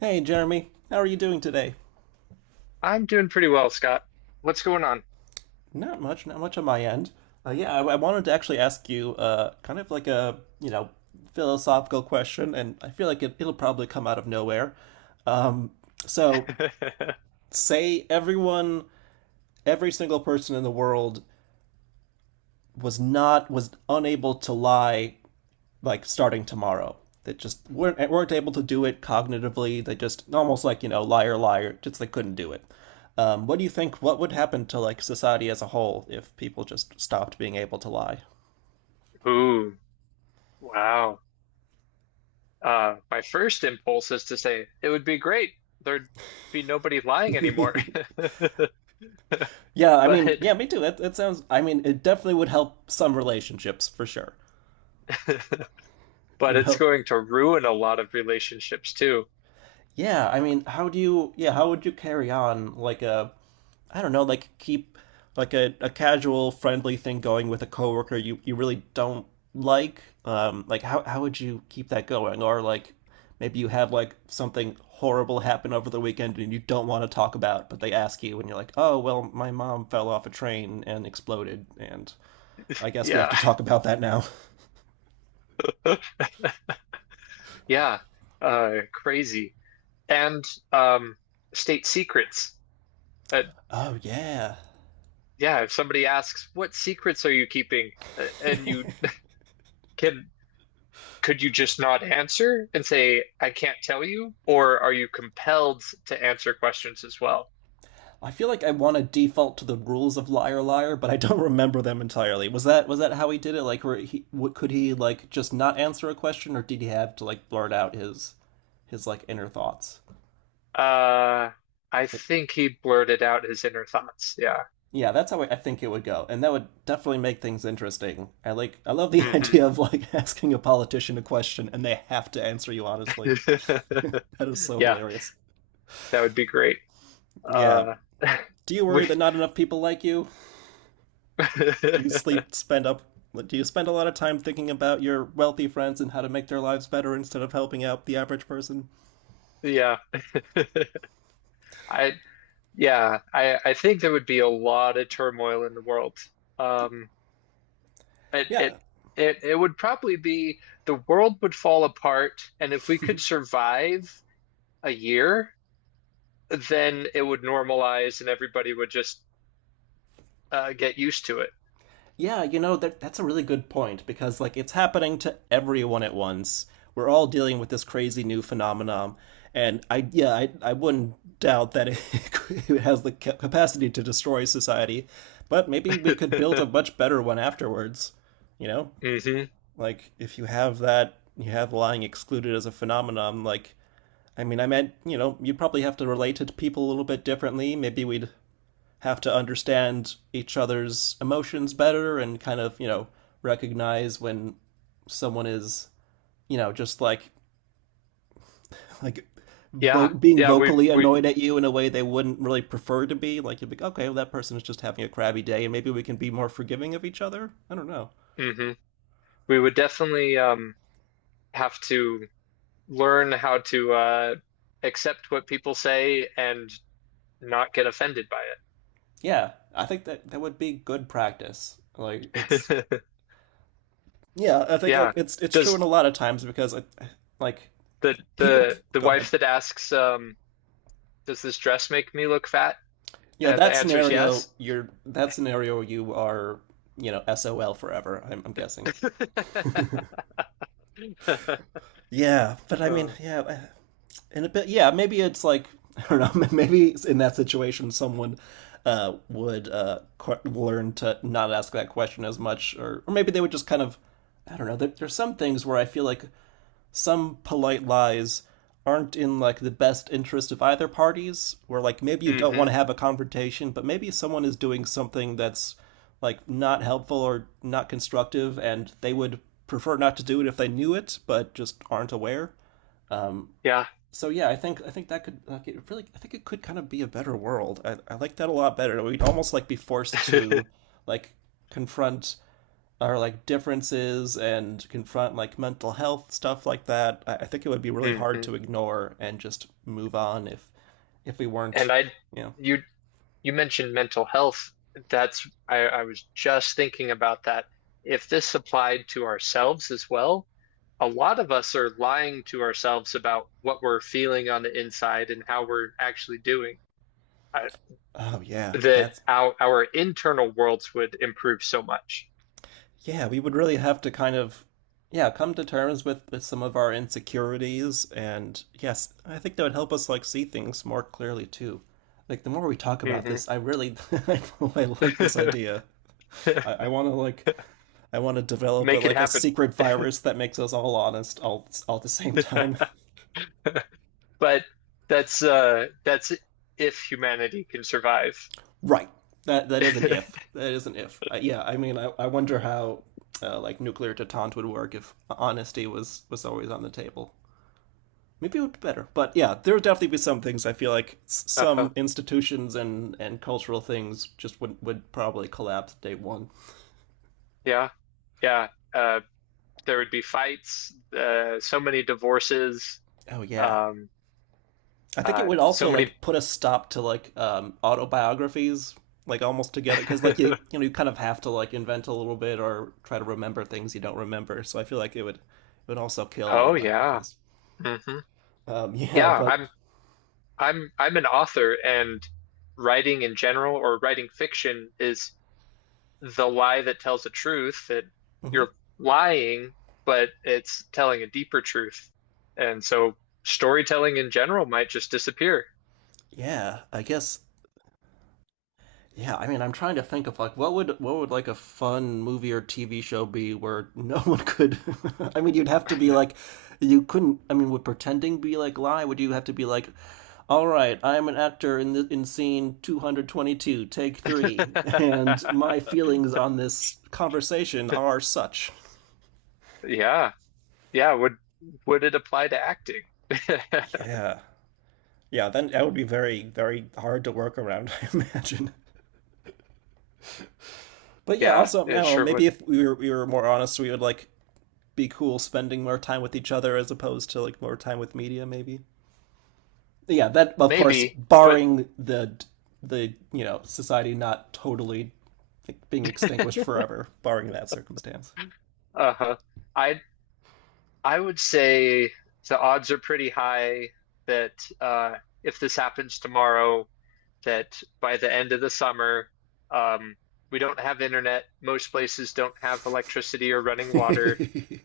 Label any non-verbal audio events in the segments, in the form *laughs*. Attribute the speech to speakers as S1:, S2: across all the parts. S1: Hey, Jeremy, how are you doing today?
S2: I'm doing pretty well, Scott. What's going on?
S1: Not much, not much on my end. Yeah, I wanted to actually ask you, kind of like a philosophical question, and I feel like it'll probably come out of nowhere. So,
S2: *laughs*
S1: say everyone, every single person in the world was not, was unable to lie like starting tomorrow. They just weren't able to do it cognitively. They just almost like liar liar. Just they couldn't do it. What do you think? What would happen to like society as a whole if people just stopped being able to lie?
S2: Ooh, wow. My first impulse is to say it would be great. There'd be nobody lying anymore. *laughs*
S1: Yeah, I mean, yeah,
S2: But
S1: me too. That sounds. I mean, it definitely would help some relationships for sure.
S2: *laughs*
S1: It
S2: but
S1: would
S2: it's
S1: help.
S2: going to ruin a lot of relationships too.
S1: Yeah, I mean, how do you? Yeah, how would you carry on like a I don't know, like keep like a casual friendly thing going with a coworker you really don't like? Like how would you keep that going? Or like maybe you had like something horrible happen over the weekend and you don't want to talk about, but they ask you and you're like, oh, well, my mom fell off a train and exploded and I guess we have
S2: Yeah.
S1: to talk about that now. *laughs*
S2: *laughs* Yeah. Crazy. And um, state secrets. Uh,
S1: Oh yeah.
S2: yeah, if somebody asks, what secrets are you keeping? And you can could you just not answer and say, I can't tell you? Or are you compelled to answer questions as well?
S1: I feel like I want to default to the rules of Liar Liar, but I don't *laughs* remember them entirely. Was that how he did it? Like, were he what, could he like just not answer a question, or did he have to like blurt out his like inner thoughts?
S2: Uh, I
S1: It,
S2: think he blurted out his inner thoughts. Yeah.
S1: Yeah, that's how I think it would go, and that would definitely make things interesting. I love the *laughs*
S2: hmm
S1: idea of like asking a politician a question and they have to answer you honestly.
S2: *laughs*
S1: That is so
S2: Yeah,
S1: hilarious.
S2: that would be great.
S1: Yeah.
S2: Uh,
S1: Do you
S2: *laughs* we,
S1: worry that not enough people like you? Do you sleep
S2: *laughs*
S1: spend up do you spend a lot of time thinking about your wealthy friends and how to make their lives better instead of helping out the average person?
S2: yeah. *laughs* I, yeah, I think there would be a lot of turmoil in the world. Um, it,
S1: Yeah.
S2: it, it would probably be the world would fall apart, and if we could survive, a year, then it would normalize and everybody would just get used to
S1: Yeah, you know that that's a really good point because like it's happening to everyone at once. We're all dealing with this crazy new phenomenon and I yeah, I wouldn't doubt that it, *laughs* it has the capacity to destroy society, but maybe we could build a
S2: it.
S1: much better one afterwards, you know?
S2: *laughs* hmm
S1: Like if you have that you have lying excluded as a phenomenon like I mean, I meant, you know, you'd probably have to relate to people a little bit differently. Maybe we'd have to understand each other's emotions better and kind of, recognize when someone is, just like *laughs* like
S2: Yeah,
S1: being
S2: yeah, we
S1: vocally
S2: we
S1: annoyed at you in a way they wouldn't really prefer to be. Like you'd be, like, okay, well, that person is just having a crabby day, and maybe we can be more forgiving of each other. I don't know.
S2: hmm we would definitely have to learn how to accept what people say and not get offended by
S1: Yeah, I think that that would be good practice. Like it's
S2: it. *laughs*
S1: yeah, I think like
S2: Yeah.
S1: it's true in a
S2: Does
S1: lot of times because like
S2: the
S1: people
S2: the the
S1: go ahead.
S2: wife that asks, does this dress make me look fat?
S1: You know
S2: And the
S1: that
S2: answer is
S1: scenario.
S2: yes.
S1: You are SOL forever. I'm guessing.
S2: *laughs*
S1: Yeah, but I mean,
S2: Uh,
S1: yeah, in a bit. Yeah, maybe it's like *laughs* I don't know. *laughs* Maybe in that situation, someone would learn to not ask that question as much, or maybe they would just kind of. I don't know. There's some things where I feel like some polite lies aren't in like the best interest of either parties where like maybe you don't want to
S2: hmm
S1: have a confrontation but maybe someone is doing something that's like not helpful or not constructive and they would prefer not to do it if they knew it but just aren't aware
S2: Yeah.
S1: so yeah, I think that could like it really I think it could kind of be a better world. I like that a lot better. We'd almost like be forced to
S2: *laughs*
S1: like confront our like differences and confront like mental health stuff like that. I think it would be really hard
S2: hmm
S1: to ignore and just move on if we weren't,
S2: And
S1: you know.
S2: you, you mentioned mental health. That's, I was just thinking about that. If this applied to ourselves as well, a lot of us are lying to ourselves about what we're feeling on the inside and how we're actually doing. I,
S1: Oh yeah,
S2: that
S1: that's
S2: our internal worlds would improve so much.
S1: yeah, we would really have to kind of yeah, come to terms with some of our insecurities and yes, I think that would help us like see things more clearly too. Like the more we talk about
S2: Hmm
S1: this, I really *laughs* I really like this
S2: *laughs*
S1: idea. I want to like I want to develop
S2: Make it
S1: like a
S2: happen.
S1: secret
S2: *laughs*
S1: virus that makes us all honest all at the same time. *laughs*
S2: But that's if humanity can survive.
S1: Right. That is an
S2: *laughs*
S1: if. That is an if. Yeah. I mean, I wonder how like nuclear detente would work if honesty was always on the table. Maybe it would be better. But yeah, there would definitely be some things I feel like
S2: Uh-huh.
S1: some institutions and cultural things just would probably collapse day one.
S2: Yeah. Yeah. Uh, there would be fights, so many divorces,
S1: Oh yeah,
S2: um,
S1: I think it would
S2: so
S1: also
S2: many.
S1: like put a stop to like autobiographies like almost together because like
S2: *laughs*
S1: you kind of have to like invent a little bit or try to remember things you don't remember. So I feel like it would also kill
S2: Oh yeah,
S1: autobiographies.
S2: hmm
S1: *laughs* Yeah,
S2: yeah.
S1: but
S2: I'm an author, and writing in general or writing fiction is the lie that tells the truth that
S1: Mhm.
S2: you're lying, but it's telling a deeper truth, and so storytelling in general might just disappear.
S1: Yeah, I guess yeah, I mean, I'm trying to think of like what would like a fun movie or TV show be where no one could. *laughs* I mean, you'd have to be like, you couldn't. I mean, would pretending be like lie? Would you have to be like, all right, I'm an actor in scene 222, take three, and
S2: *laughs*
S1: my feelings on this conversation are such.
S2: Yeah, yeah. Would it apply to acting? *laughs*
S1: Yeah, yeah. Then that would be very very hard to work around, *laughs* I imagine. But yeah,
S2: Yeah,
S1: also I
S2: it
S1: don't know.
S2: sure would.
S1: Maybe if we were more honest, we would like be cool spending more time with each other as opposed to like more time with media maybe yeah that of course
S2: Maybe, but
S1: barring the society not totally like, being extinguished
S2: *laughs*
S1: forever barring that circumstance.
S2: uh I I would say the odds are pretty high that uh, if this happens tomorrow, that by the end of the summer, um, we don't have internet. Most places don't have electricity or running water.
S1: *laughs*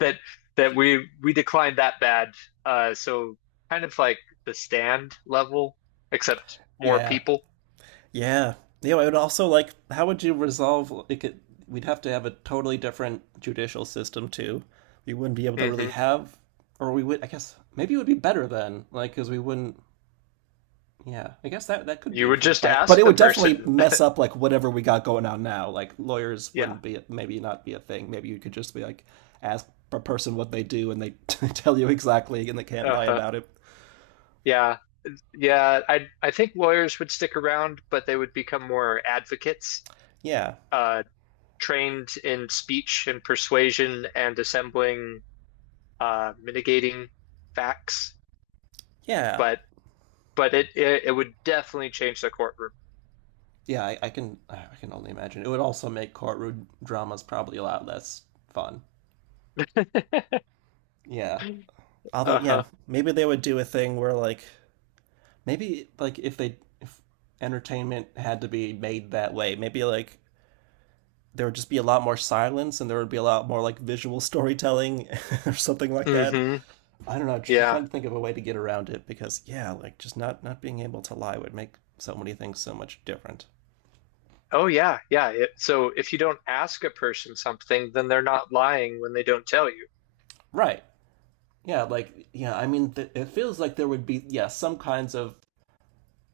S2: That that we declined that bad. So kind of like the stand level, except more
S1: Yeah,
S2: people.
S1: yeah, I would also like how would you resolve like it, we'd have to have a totally different judicial system too. We wouldn't be able to really
S2: Hmm
S1: have or we would I guess maybe it would be better then like because we wouldn't. Yeah, I guess that that could be
S2: You would
S1: improved
S2: just
S1: by it, but
S2: ask
S1: it
S2: the
S1: would definitely
S2: person. *laughs*
S1: mess up like whatever we got going on now. Like lawyers
S2: Yeah.
S1: wouldn't be maybe not be a thing. Maybe you could just be like ask a person what they do and they *laughs* tell you exactly and they can't lie
S2: Uh-huh.
S1: about it.
S2: Yeah. Yeah, I think lawyers would stick around, but they would become more advocates,
S1: Yeah,
S2: uh, trained in speech and persuasion and assembling, mitigating facts.
S1: yeah,
S2: But but it would definitely change the courtroom.
S1: yeah. I can only imagine it would also make courtroom dramas probably a lot less fun. Yeah, although yeah,
S2: Uh-huh.
S1: maybe they would do a thing where like maybe like if entertainment had to be made that way, maybe like there would just be a lot more silence and there would be a lot more like visual storytelling *laughs* or something like that.
S2: hmm
S1: I don't know, just
S2: Yeah.
S1: trying to think of a way to get around it because yeah, like just not being able to lie would make so many things so much different.
S2: Oh yeah, yeah. It, so if you don't ask a person something, then they're not lying when they don't tell you.
S1: Right. Yeah, like yeah, I mean it feels like there would be yeah, some kinds of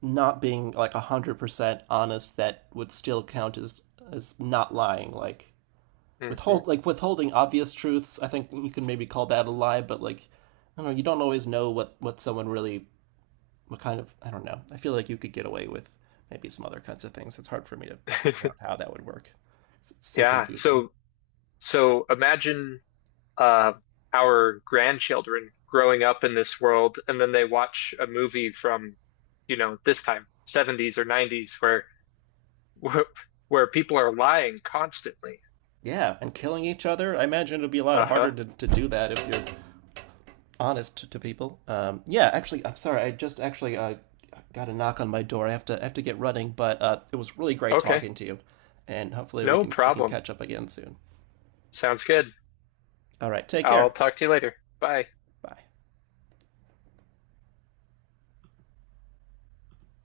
S1: not being like 100% honest that would still count as not lying like
S2: Hmm
S1: withholding obvious truths. I think you can maybe call that a lie, but like I don't know, you don't always know what someone really what kind of I don't know. I feel like you could get away with maybe some other kinds of things. It's hard for me to figure out how
S2: *laughs*
S1: that would work. It's so
S2: Yeah.
S1: confusing.
S2: So imagine. uh, our grandchildren growing up in this world, and then they watch a movie from, you know, this time, 70s or 90s, where, where people are lying constantly.
S1: Yeah, and killing each other. I imagine it'd be a lot harder
S2: Uh-huh.
S1: to do that if you're honest to people. Yeah, actually, I'm sorry. I just actually got a knock on my door. I have to get running, but it was really great
S2: Okay.
S1: talking to you, and hopefully
S2: No
S1: we can
S2: problem.
S1: catch up again soon.
S2: Sounds good.
S1: All right, take
S2: I'll
S1: care.
S2: talk to you later. Bye.
S1: Bye.